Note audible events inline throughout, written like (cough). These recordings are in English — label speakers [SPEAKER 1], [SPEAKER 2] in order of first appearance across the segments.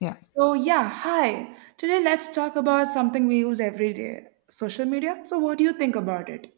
[SPEAKER 1] Yeah.
[SPEAKER 2] So, yeah, hi. Today, let's talk about something we use every day social media. So, what do you think about it?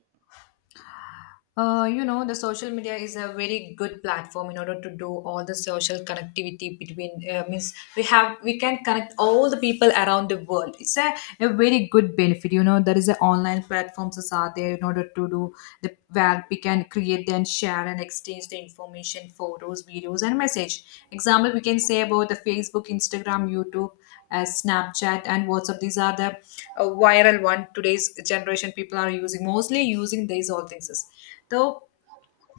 [SPEAKER 1] The social media is a very good platform in order to do all the social connectivity between. Means we can connect all the people around the world. It's a very good benefit. There is a online platforms that are there in order to do the where we can create and share and exchange the information, photos, videos, and message. Example, we can say about the Facebook, Instagram, YouTube, Snapchat, and WhatsApp. These are the viral one today's generation people are using mostly using these all things though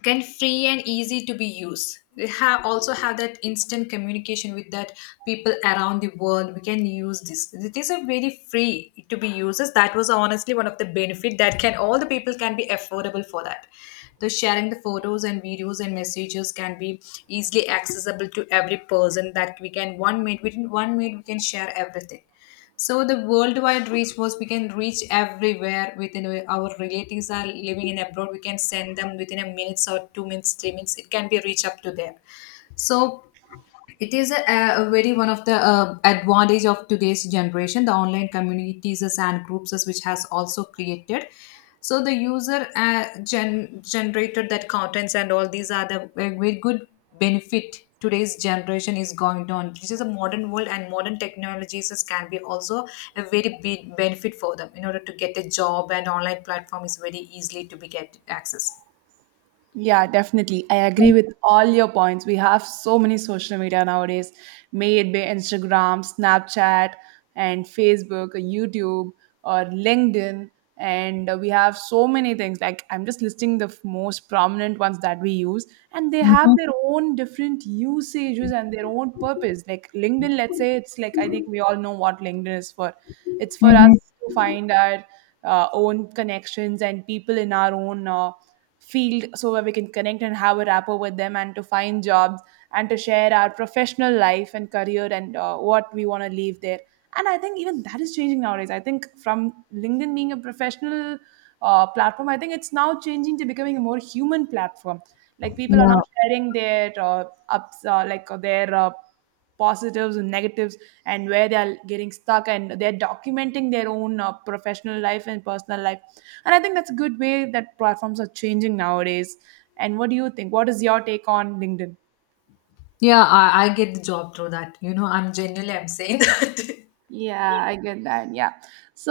[SPEAKER 1] can free and easy to be used. We have also have that instant communication with that people around the world. We can use this these are very free to be used. That was honestly one of the benefit that can all the people can be affordable for that the sharing the photos and videos and messages can be easily accessible to every person that we can 1 minute within 1 minute we can share everything. So the worldwide reach was we can reach everywhere within our relatives are living in abroad. We can send them within a minutes or 2 minutes, 3 minutes. It can be reached up to there. So it is a very one of the advantage of today's generation the online communities and groups which has also created. So the user generated that contents and all these are the very good benefit. Today's generation is going on. This is a modern world and modern technologies can be also a very big benefit for them in order to get a job, and online platform is very easily to be get access.
[SPEAKER 2] Yeah, definitely. I agree with all your points. We have so many social media nowadays, made by Instagram, Snapchat, and Facebook, or YouTube, or LinkedIn. And we have so many things. Like, I'm just listing the most prominent ones that we use, and they have their own different usages and their own purpose. Like, LinkedIn, let's say it's like, I think we all know what LinkedIn is for. It's for
[SPEAKER 1] Mhm.
[SPEAKER 2] us to find our own connections and people in our own. Field, so where we can connect and have a rapport with them and to find jobs and to share our professional life and career and what we want to leave there. And I think even that is changing nowadays. I think from LinkedIn being a professional platform, I think it's now changing to becoming a more human platform. Like, people are
[SPEAKER 1] Yeah,
[SPEAKER 2] now sharing their ups like their positives and negatives, and where they are getting stuck, and they're documenting their own professional life and personal life. And I think that's a good way that platforms are changing nowadays. And what do you think? What is your take on LinkedIn?
[SPEAKER 1] yeah, I get the job through that, I'm genuinely I'm saying.
[SPEAKER 2] Yeah, I get that. Yeah.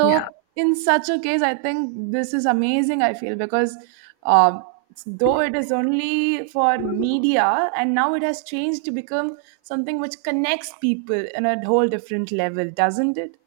[SPEAKER 1] Yeah,
[SPEAKER 2] in such a case, I think this is amazing, I feel, because um, though it is only for media and now it has changed to become something which connects people in a whole different level, doesn't it?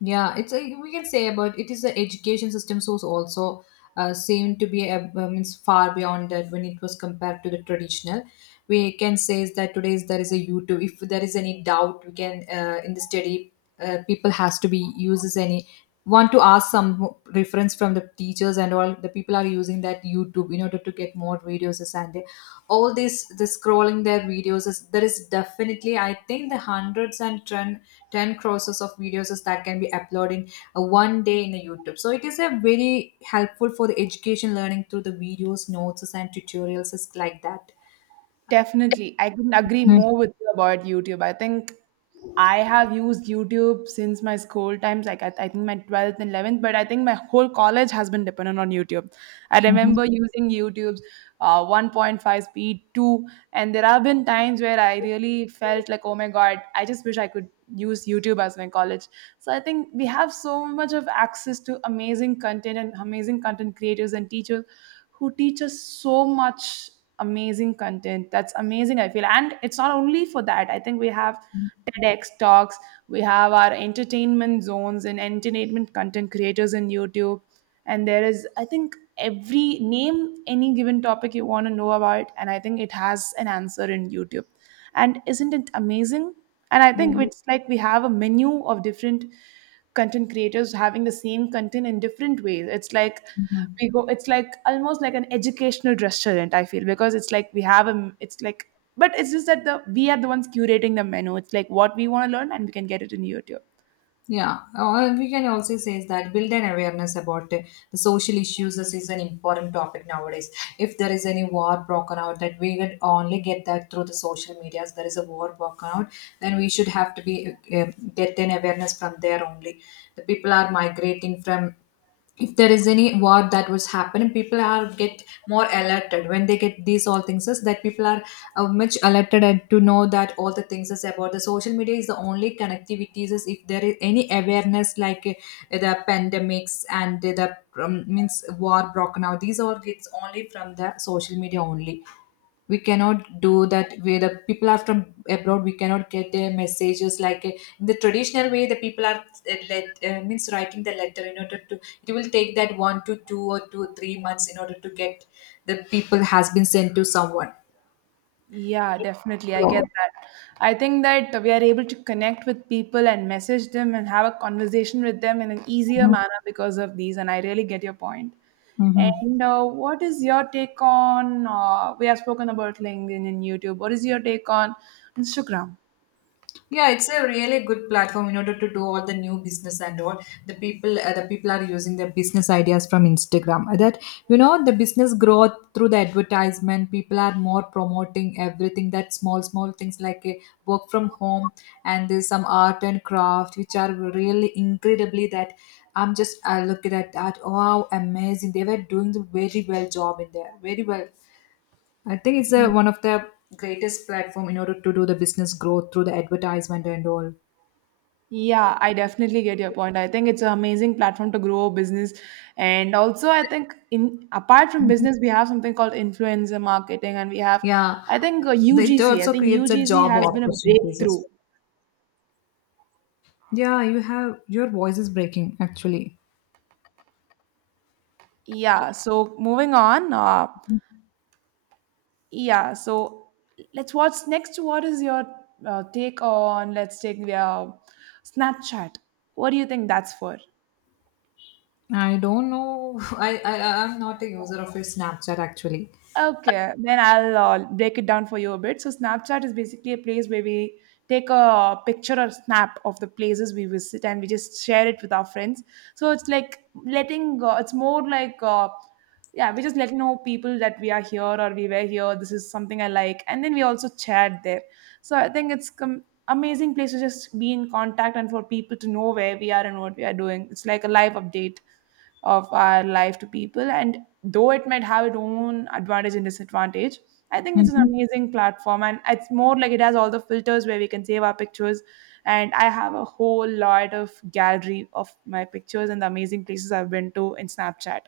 [SPEAKER 1] yeah. We can say about it is the education system source also seem to be means far beyond that when it was compared to the traditional. We can say is that today is there is a YouTube. If there is any doubt, we can in the study people has to be uses any want to ask some reference from the teachers, and all the people are using that YouTube in order to get more videos, and all this scrolling their videos is there is definitely I think the hundreds and ten crosses of videos is that can be uploaded in a 1 day in a YouTube. So it is a very helpful for the education learning through the videos, notes and tutorials is like that.
[SPEAKER 2] Definitely. I couldn't agree more with you about YouTube. I think I have used YouTube since my school times, like I think my 12th and 11th, but I think my whole college has been dependent on YouTube. I
[SPEAKER 1] Mm-hmm.
[SPEAKER 2] remember using YouTube's 1.5 speed, 2, and there have been times where I really felt like, oh my God, I just wish I could use YouTube as my college. So I think we have so much of access to amazing content and amazing content creators and teachers who teach us so much amazing content. That's amazing, I feel. And it's not only for that. I think we have TEDx talks, we have our entertainment zones and entertainment content creators in YouTube. And there is, I think, every name any given topic you want to know about. And I think it has an answer in YouTube. And isn't it amazing? And I think
[SPEAKER 1] Yeah.
[SPEAKER 2] it's like we have a menu of different content creators having the same content in different ways. It's like almost like an educational restaurant, I feel, because it's like it's like but it's just that the we are the ones curating the menu. It's like what we want to learn and we can get it in YouTube.
[SPEAKER 1] Yeah, or we can also say is that build an awareness about the social issues. This is an important topic nowadays. If there is any war broken out, that we can only get that through the social medias. There is a war broken out, then we should have to be get an awareness from there only. The people are migrating from. If there is any war that was happening, people are get more alerted. When they get these all things is that people are much alerted, and to know that all the things is about the social media is the only connectivities is if there is any awareness like the pandemics and the means war broken out, these all gets only from the social media only. We cannot do that way. The people are from abroad, we cannot get their messages like in the traditional way. The people are let means writing the letter in order to it will take that 1 to 2 or 2 3 months in order to get the people has been sent to someone.
[SPEAKER 2] Yeah, definitely. I get
[SPEAKER 1] So.
[SPEAKER 2] that. I think that we are able to connect with people and message them and have a conversation with them in an easier
[SPEAKER 1] Mhm.
[SPEAKER 2] manner because of these. And I really get your point.
[SPEAKER 1] Mhm.
[SPEAKER 2] And what is your take on? We have spoken about LinkedIn and YouTube. What is your take on Instagram?
[SPEAKER 1] Yeah, it's a really good platform in order to do all the new business and all. The people are using their business ideas from Instagram. The business growth through the advertisement. People are more promoting everything that small, small things like a work from home, and there's some art and craft, which are really incredibly that. I look at that. Wow, amazing! They were doing the very well job in there, very well. I think it's one of the greatest platform in order to do the business growth through the advertisement and all.
[SPEAKER 2] Yeah, I definitely get your point. I think it's an amazing platform to grow a business. And also I think in apart from business,
[SPEAKER 1] Mhm.
[SPEAKER 2] we have something called influencer marketing, and we have
[SPEAKER 1] Yeah,
[SPEAKER 2] I think
[SPEAKER 1] it
[SPEAKER 2] UGC. I
[SPEAKER 1] also
[SPEAKER 2] think
[SPEAKER 1] creates a
[SPEAKER 2] UGC
[SPEAKER 1] job
[SPEAKER 2] has been a
[SPEAKER 1] opportunities. as-
[SPEAKER 2] breakthrough.
[SPEAKER 1] well. Yeah, you have your voice is breaking actually.
[SPEAKER 2] Yeah, so moving on, yeah, so let's watch next what is your take on. Let's take the Snapchat. What do you think that's for?
[SPEAKER 1] I don't know. (laughs) I'm not a user of your Snapchat actually.
[SPEAKER 2] Okay, then I'll break it down for you a bit. So, Snapchat is basically a place where we take a picture or snap of the places we visit and we just share it with our friends. So, it's like letting, it's more like, yeah, we just let know people that we are here or we were here. This is something I like. And then we also chat there. So, I think amazing place to just be in contact and for people to know where we are and what we are doing. It's like a live update of our life to people. And though it might have its own advantage and disadvantage, I think it's an
[SPEAKER 1] Mhm.
[SPEAKER 2] amazing platform. And it's more like it has all the filters where we can save our pictures. And I have a whole lot of gallery of my pictures and the amazing places I've been to in Snapchat.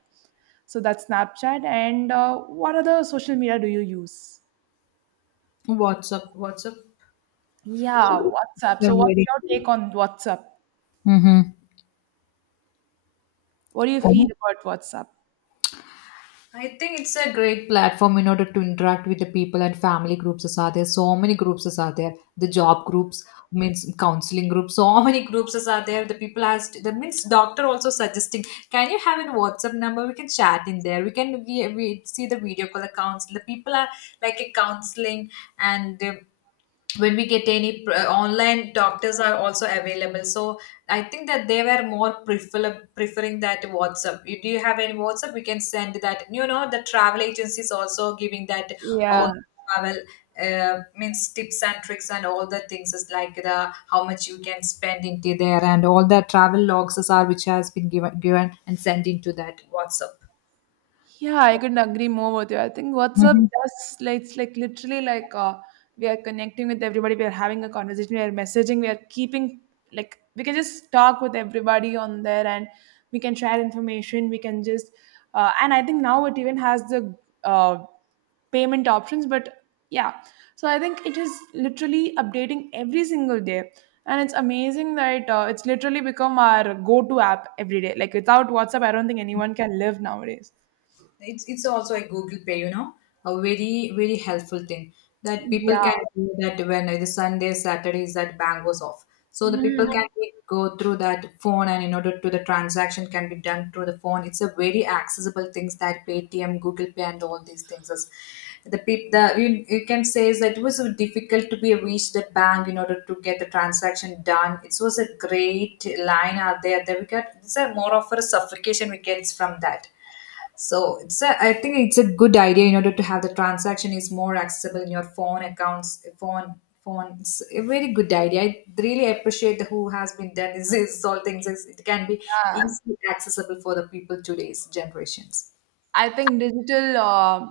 [SPEAKER 2] So that's Snapchat. And what other social media do you use?
[SPEAKER 1] WhatsApp.
[SPEAKER 2] Yeah,
[SPEAKER 1] Is
[SPEAKER 2] WhatsApp. So what's
[SPEAKER 1] very.
[SPEAKER 2] your take on WhatsApp?
[SPEAKER 1] Mm-hmm.
[SPEAKER 2] What do you feel about WhatsApp?
[SPEAKER 1] I think it's a great platform in order to interact with the people and family groups as are there. So many groups as are there. The job groups means counseling groups. So many groups as are there. The people asked the means doctor also suggesting. Can you have a WhatsApp number? We can chat in there. We see the video call the counsel. The people are like a counseling and. When we get any online doctors are also available. So I think that they were more preferring that WhatsApp. Do you have any WhatsApp, we can send that? The travel agencies also giving that all
[SPEAKER 2] Yeah.
[SPEAKER 1] travel means tips and tricks, and all the things is like the how much you can spend into there, and all the travel logs are which has been given and sent into that WhatsApp.
[SPEAKER 2] Yeah, I couldn't agree more with you. I think WhatsApp
[SPEAKER 1] Mhm.
[SPEAKER 2] does like it's like literally like we are connecting with everybody. We are having a conversation. We are messaging. We are keeping like we can just talk with everybody on there, and we can share information. We can just and I think now it even has the uh, payment options. But yeah, so I think it is literally updating every single day. And it's amazing that it's literally become our go-to app every day. Like without WhatsApp, I don't think anyone can live nowadays.
[SPEAKER 1] It's also a Google Pay, a very very helpful thing that people
[SPEAKER 2] Yeah.
[SPEAKER 1] can do that when the Sunday Saturdays that bank was off. So the people
[SPEAKER 2] Hmm.
[SPEAKER 1] can go through that phone, and in order to the transaction can be done through the phone. It's a very accessible things that Paytm, Google Pay, and all these things is the people the you can say is that it was so difficult to be reached that bank in order to get the transaction done. It was a great line out there that we got. It's a more of a suffocation we get from that. So I think it's a good idea in order to have the transaction is more accessible in your phone accounts, phone. It's a very good idea. I really appreciate who has been done. This is all things. It can be
[SPEAKER 2] Yeah.
[SPEAKER 1] easily accessible for the people today's generations.
[SPEAKER 2] I think digital uh,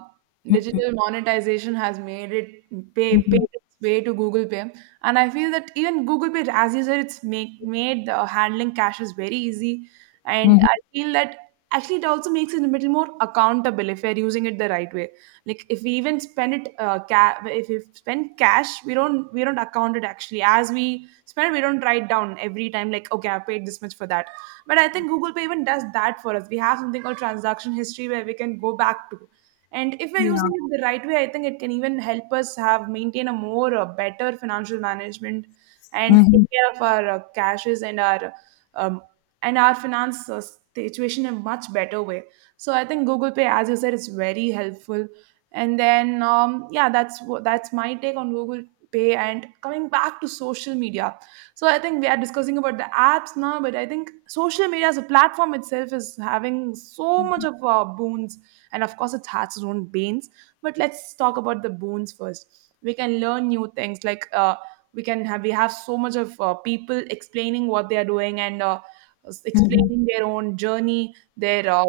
[SPEAKER 2] digital monetization has made it pay paid
[SPEAKER 1] Mm-hmm.
[SPEAKER 2] its way to Google Pay, and I feel that even Google Pay, as you said, it's make made the handling cash is very easy. And I feel that actually it also makes it a little more accountable if we're using it the right way. Like if we even spend it, if we spend cash, we don't account it. Actually, as we spend it, we don't write down every time like, okay, I paid this much for that. But I think Google Pay even does that for us. We have something called transaction history where we can go back to. And if we're
[SPEAKER 1] Yeah.
[SPEAKER 2] using it the right way, I think it can even help us have maintain a more better financial management and take
[SPEAKER 1] Mm-hmm.
[SPEAKER 2] care of our cashes um, and our finance situation in a much better way. So I think Google Pay, as you said, is very helpful. And then yeah, that's that's my take on Google Pay. And coming back to social media, so I think we are discussing about the apps now, but I think social media as a platform itself is having so much of boons, and of course it has its own banes. But let's talk about the boons first. We can learn new things, like we have so much of people explaining what they are doing and
[SPEAKER 1] Mm-hmm.
[SPEAKER 2] explaining their own journey, their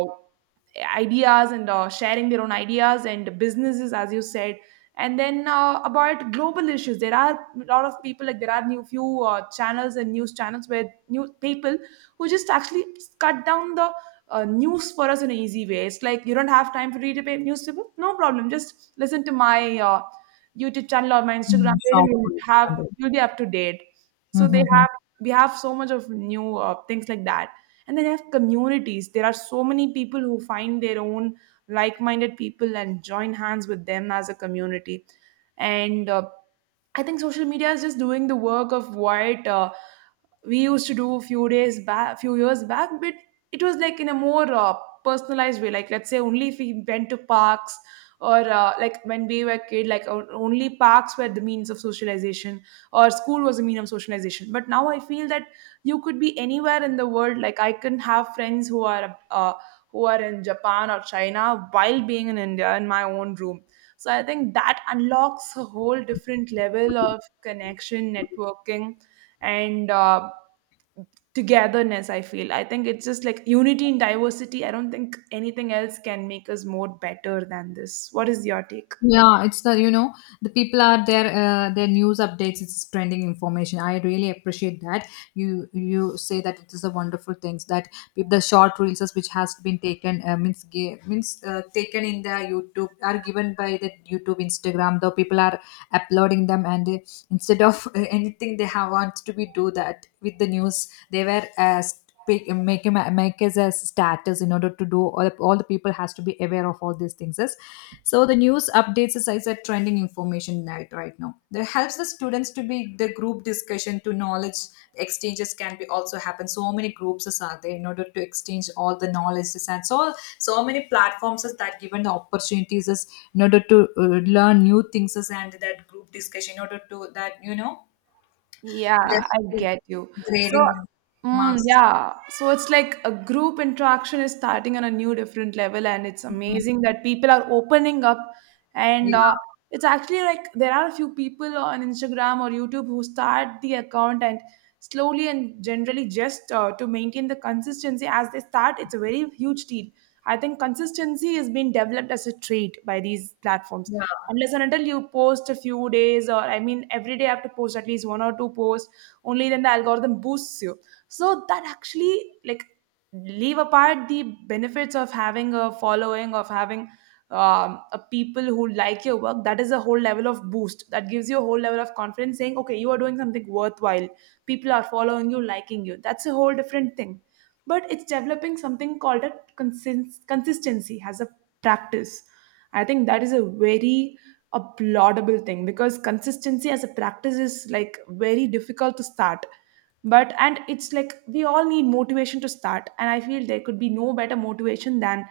[SPEAKER 2] ideas, and sharing their own ideas and businesses, as you said. And then about global issues, there are a lot of people, like there are new few channels and news channels where new people who just actually cut down the news for us in an easy way. It's like you don't have time to read a newspaper, no problem, just listen to my YouTube channel or my Instagram page and
[SPEAKER 1] Short
[SPEAKER 2] you'll have you'll be up to date. So they
[SPEAKER 1] words.
[SPEAKER 2] have we have so much of new things like that. And then you have communities. There are so many people who find their own like-minded people and join hands with them as a community. And I think social media is just doing the work of what we used to do a few days back, few years back, but it was like in a more personalized way. Like let's say only if we went to parks or like when we were kid, like only parks were the means of socialization or school was a mean of socialization. But now I feel that you could be anywhere in the world. Like I can have friends who are in Japan or China while being in India in my own room. So I think that unlocks a whole different level of connection, networking, and togetherness, I feel. I think it's just like unity in diversity. I don't think anything else can make us more better than this. What is your take?
[SPEAKER 1] Yeah, it's the you know the people are their news updates. It's trending information. I really appreciate that you say that it is a wonderful things that the short reels is which has been taken means ga- means taken in the YouTube are given by the YouTube Instagram. Though people are uploading them, and instead of anything they have wants to be do that with the news. They were asked, pick, make him make his as status in order to do all the people has to be aware of all these things is, so the news updates is as a trending information right now that helps the students to be the group discussion to knowledge exchanges can be also happen. So many groups is are there in order to exchange all the knowledges, and so many platforms is that given the opportunities is in order to learn new things is, and that group discussion in order to that
[SPEAKER 2] Yeah,
[SPEAKER 1] that
[SPEAKER 2] I get you. So,
[SPEAKER 1] grading marks.
[SPEAKER 2] yeah, so it's like a group interaction is starting on a new different level, and it's amazing that people are opening up. And
[SPEAKER 1] Yeah.
[SPEAKER 2] it's actually like there are a few people on Instagram or YouTube who start the account and slowly and generally just to maintain the consistency as they start, it's a very huge deal. I think consistency is being developed as a trait by these platforms
[SPEAKER 1] Yeah.
[SPEAKER 2] unless and until you post a few days, or I mean every day I have to post at least one or two posts. Only then the algorithm boosts you. So that actually, like, leave apart the benefits of having a following, of having a people who like your work, that is a whole level of boost that gives you a whole level of confidence, saying okay, you are doing something worthwhile. People are following you, liking you, that's a whole different thing. But it's developing something called a consistency as a practice. I think that is a laudable thing because consistency as a practice is like very difficult to start. But and it's like we all need motivation to start, and I feel there could be no better motivation than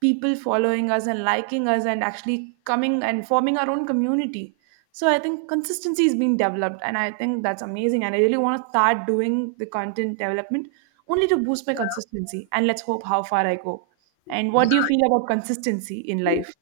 [SPEAKER 2] people following us and liking us and actually coming and forming our own community. So I think consistency is being developed, and I think that's amazing, and I really want to start doing the content development only to boost my consistency, and let's hope how far I go. And what do you feel about consistency in life?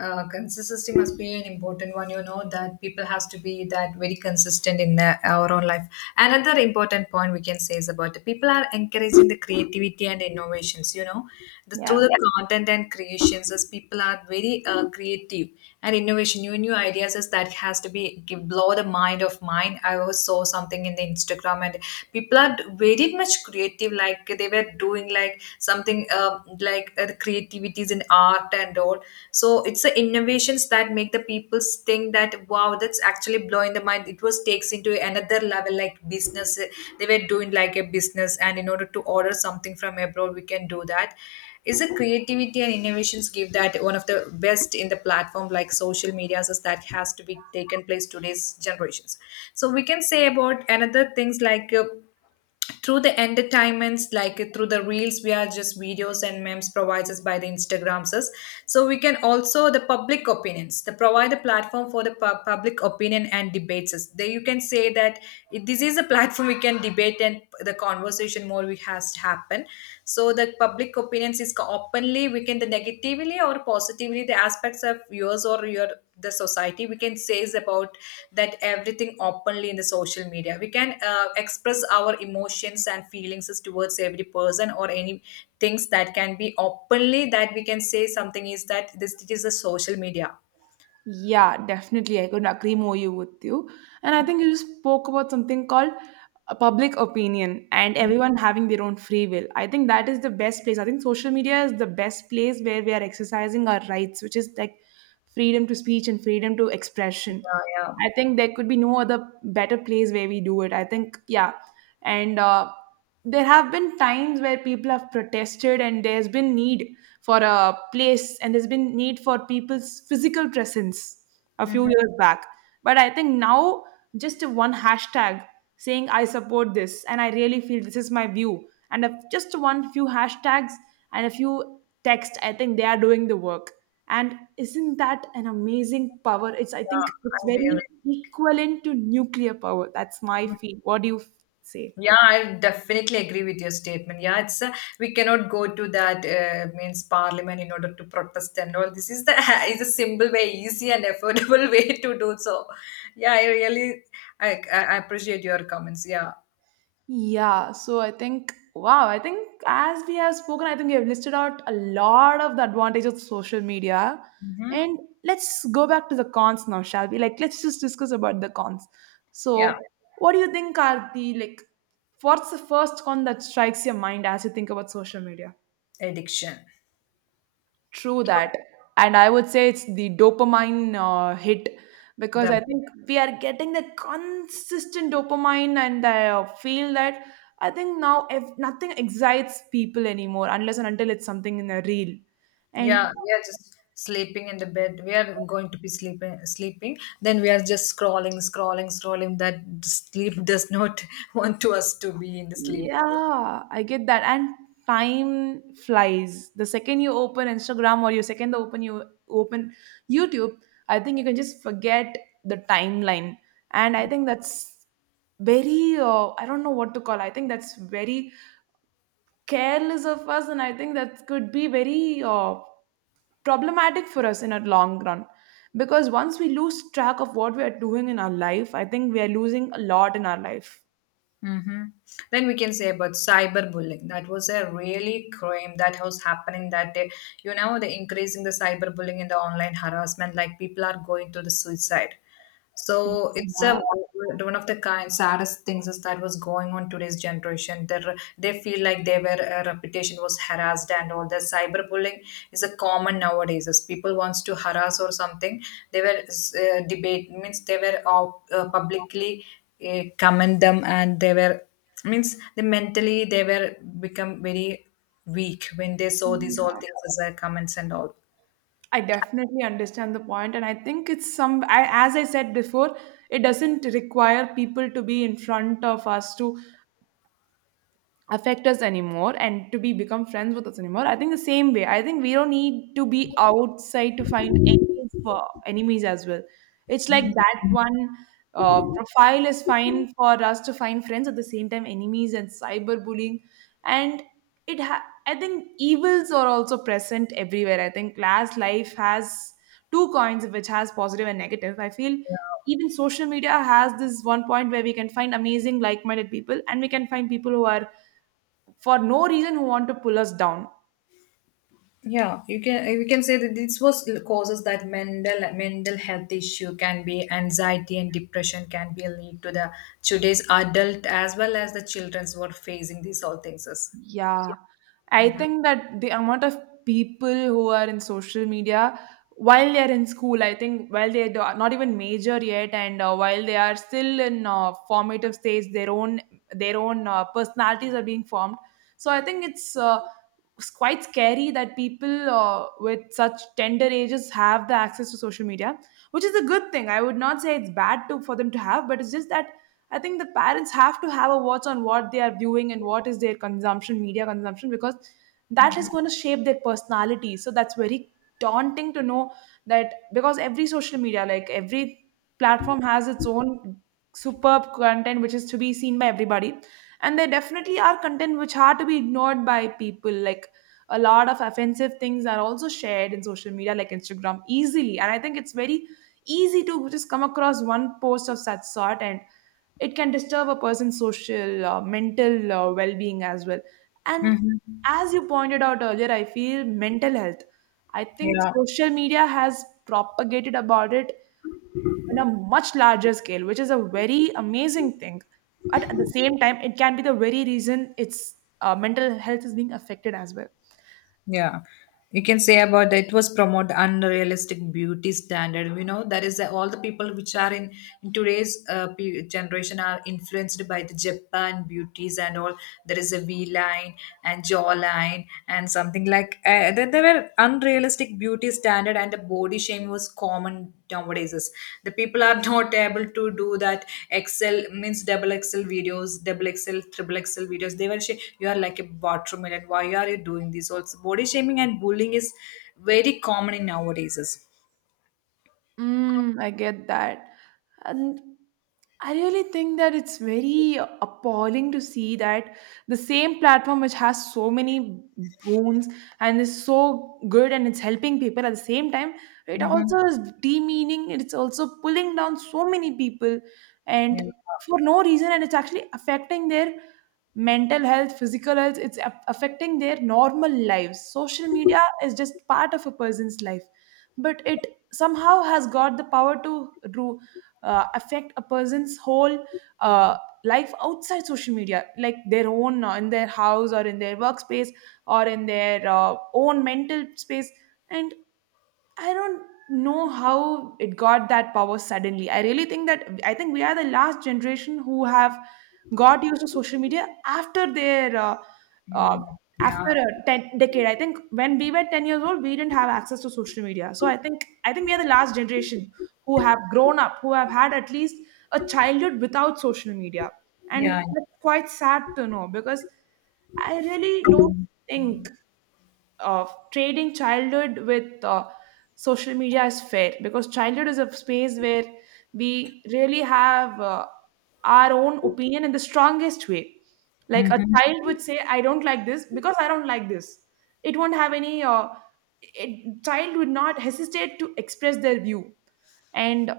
[SPEAKER 1] Consistency must be an important one. You know that people has to be that very consistent in our own life. Another important point we can say is about the people are encouraging the creativity and innovations. Through
[SPEAKER 2] Yeah.
[SPEAKER 1] the, yeah, content and creations, as people are very creative, and innovation new ideas as that has to be blow the mind of mine. I was saw something in the Instagram, and people are very much creative, like they were doing like something something like the creativities in art and all. So it's the innovations that make the people think that, wow, that's actually blowing the mind. It was takes into another level like business. They were doing like a business, and in order to order something from abroad, we can do that is the creativity and innovations give that one of the best in the platform like social medias is that has to be taken place today's generations. So we can say about another things like through the entertainments like through the reels. We are just videos and memes provides us by the Instagramses. So we can also the public opinions they provide a platform for the public opinion and debates us. There you can say that this is a platform we can debate and the conversation more we has to happen. So the public opinions is openly we can the negatively or positively the aspects of yours or your the society we can say is about that everything openly in the social media we can express our emotions and feelings as towards every person or any things that can be openly that we can say something is that this it is a social media.
[SPEAKER 2] Yeah, definitely. I couldn't agree more you with you. And I think you just spoke about something called a public opinion and everyone having their own free will. I think that is the best place. I think social media is the best place where we are exercising our rights, which is like freedom to speech and freedom to expression.
[SPEAKER 1] Yeah, yeah.
[SPEAKER 2] I think there could be no other better place where we do it. I think, yeah, and there have been times where people have protested, and there's been need for a place, and there's been need for people's physical presence a few
[SPEAKER 1] Hmm.
[SPEAKER 2] years back. But I think now, just one hashtag saying I support this and I really feel this is my view, and if just one few hashtags and a few text, I think they are doing the work. And isn't that an amazing power? It's i
[SPEAKER 1] Yeah,
[SPEAKER 2] think it's
[SPEAKER 1] I
[SPEAKER 2] very
[SPEAKER 1] really.
[SPEAKER 2] equivalent to nuclear power. That's my feel. What do you say?
[SPEAKER 1] Yeah, I definitely agree with your statement. Yeah, it's we cannot go to that means parliament in order to protest and all. This is the (laughs) is a simple way, easy and affordable (laughs) way to do so. Yeah, I really. I appreciate your comments. Yeah.
[SPEAKER 2] Yeah, so I think, wow, I think as we have spoken, I think we have listed out a lot of the advantages of social media.
[SPEAKER 1] Hmm.
[SPEAKER 2] And let's go back to the cons now, shall we? Like, let's just discuss about the cons.
[SPEAKER 1] Yeah,
[SPEAKER 2] So, what do you think are like, what's the first con that strikes your mind as you think about social media?
[SPEAKER 1] addiction.
[SPEAKER 2] True that. And I would say it's the dopamine hit because
[SPEAKER 1] The
[SPEAKER 2] I think we are getting the consistent dopamine, and I feel that. I think now, if nothing excites people anymore unless and until it's something in a reel. And
[SPEAKER 1] yeah, we are just sleeping in the bed. We are going to be sleeping. Then we are just scrolling, scrolling, scrolling. That sleep does not (laughs) want to us to be in the sleep.
[SPEAKER 2] Yeah, I get that. And time flies. The second you open Instagram, or your second the open you open YouTube, I think you can just forget the timeline. And I think that's very I don't know what to call. I think that's very careless of us, and I think that could be very problematic for us in a long run because once we lose track of what we are doing in our life, I think we are losing a lot in our life.
[SPEAKER 1] Mm-hmm. Then we can say about cyberbullying. That was a really crime that was happening that day. You know, the increasing the cyberbullying and the online harassment, like people are going to the suicide. So it's a one of the kind saddest things is that was going on today's generation. They feel like their reputation was harassed and all. The cyberbullying is a common nowadays. As people wants to harass or something, they were debate means they were out, publicly comment them and they were means they mentally they were become very weak when they saw these all
[SPEAKER 2] Yeah.
[SPEAKER 1] things as their comments and all.
[SPEAKER 2] I definitely understand the point, and I think it's some. I, as I said before, it doesn't require people to be in front of us to affect us anymore, and to be become friends with us anymore. I think the same way, I think we don't need to be outside to find enemies, for enemies as well. It's like
[SPEAKER 1] Mhm.
[SPEAKER 2] that one profile is fine for us to find friends at the same time enemies and cyberbullying, and I think evils are also present everywhere. I think class life has two coins which has positive and negative. I feel even social media has this one point where we can find amazing like-minded people, and we can find people who are, for no reason, who want to pull us down.
[SPEAKER 1] Yeah, you can we can say that this was causes that mental health issue can be anxiety and depression can be a lead to the today's adult as well as the children's who are facing these all things as.
[SPEAKER 2] Yeah, I think that the amount of people who are in social media while they are in school, I think while they do are not even major yet, and while they are still in formative stage, their own personalities are being formed. So I think it's quite scary that people with such tender ages have the access to social media, which is a good thing. I would not say it's bad to for them to have, but it's just that I think the parents have to have a watch on what they are viewing and what is their consumption, media consumption, because that is going to shape their personality. So that's very daunting to know, that because every social media, like every platform, has its own superb content which is to be seen by everybody. And there definitely are content which are to be ignored by people. Like, a lot of offensive things are also shared in social media, like Instagram, easily. And I think it's very easy to just come across one post of such sort, and it can disturb a person's social, mental, well-being as well. And,
[SPEAKER 1] Mhm.
[SPEAKER 2] as you pointed out earlier, I feel mental health, I think
[SPEAKER 1] Yeah.
[SPEAKER 2] social media has propagated about it on a much larger scale, which is a very amazing thing. But at the same time, it can be the very reason its mental health is being affected as well.
[SPEAKER 1] Yeah, you can say about that. It was promote unrealistic beauty standard. You know, that is all the people which are in today's generation are influenced by the Japan beauties and all. There is a V line and jaw line and something like there were unrealistic beauty standard and the body shame was common nowadays is the people are not able to do that excel means double excel videos double excel triple excel videos you are like a watermelon why are you doing this also body shaming and bullying is very common in nowadays is.
[SPEAKER 2] Mm, I get that. And I really think that it's very appalling to see that the same platform which has so many boons and is so good and it's helping people, at the same time, it
[SPEAKER 1] Mm-hmm.
[SPEAKER 2] also is demeaning, it's also pulling down so many people, and
[SPEAKER 1] Yeah.
[SPEAKER 2] for no reason, and it's actually affecting their mental health, physical health, affecting their normal lives. Social media is just part of a person's life, but it somehow has got the power to affect a person's whole uh, life outside social media, like their own, in their house or in their workspace, or in their own mental space. And I don't know how it got that power suddenly. I really think that, I think we are the last generation who have got used to social media uh,
[SPEAKER 1] Mm.
[SPEAKER 2] after
[SPEAKER 1] Yeah,
[SPEAKER 2] a 10 decade. I think when we were 10 years old, we didn't have access to social media. So I think we are the last generation who have grown up, who have had at least a childhood without social media. And
[SPEAKER 1] yeah, yeah.
[SPEAKER 2] that's quite sad to know because I really don't think of trading childhood with social media is fair, because childhood is a space where we really have our own opinion in the strongest way. Like, a
[SPEAKER 1] Mm-hmm.
[SPEAKER 2] child would say, I don't like this because I don't like this. It won't have child would not hesitate to express their view. And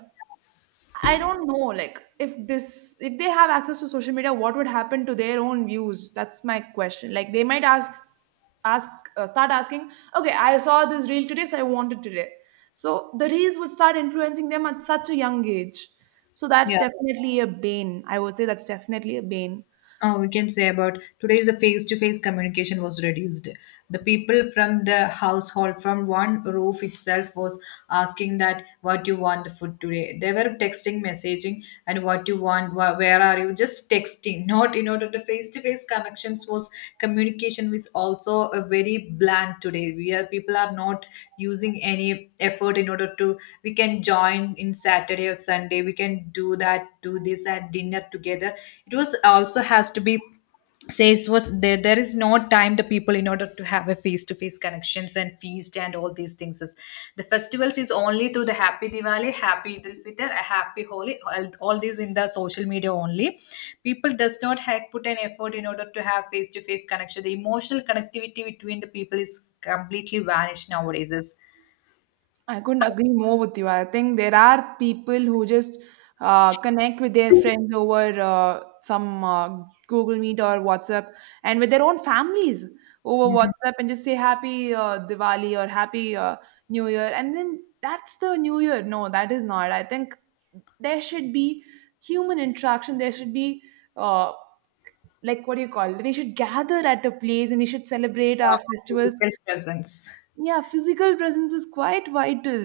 [SPEAKER 2] I don't know, like, if they have access to social media, what would happen to their own views? That's my question. Like, they might ask ask start asking, okay, I saw this reel today, so I want it today. So the reels would start influencing them at such a young age. So that's
[SPEAKER 1] Yeah.
[SPEAKER 2] definitely a bane. I would say that's definitely a bane.
[SPEAKER 1] We can say about today's the face-to-face communication was reduced the people from the household from one roof itself was asking that what you want the food today they were texting messaging and what you want where are you just texting not in order to face-to-face connections was communication was also a very bland today we are people are not using any effort in order to we can join in Saturday or Sunday day we can do that do this and dinner together it was also has to be says was there there is no time the people in order to have a face to face connections and feast and all these things is the festivals is only through the happy Diwali happy Eid al Fitr a happy Holi all these in the social media only people does not have put an effort in order to have face to face connection the emotional connectivity between the people is completely vanished nowadays is.
[SPEAKER 2] I couldn't agree more with you. I think there are people who just connect with their friends over some Google Meet or WhatsApp, and with their own families over
[SPEAKER 1] Mhm.
[SPEAKER 2] WhatsApp, and just say happy Diwali or happy New Year. And then that's the New Year. No, that is not. I think there should be human interaction. There should be, uh, like, what do you call it? We should gather at a place and we should celebrate
[SPEAKER 1] uh,
[SPEAKER 2] our festivals.
[SPEAKER 1] Physical presence.
[SPEAKER 2] Yeah, physical presence is quite vital.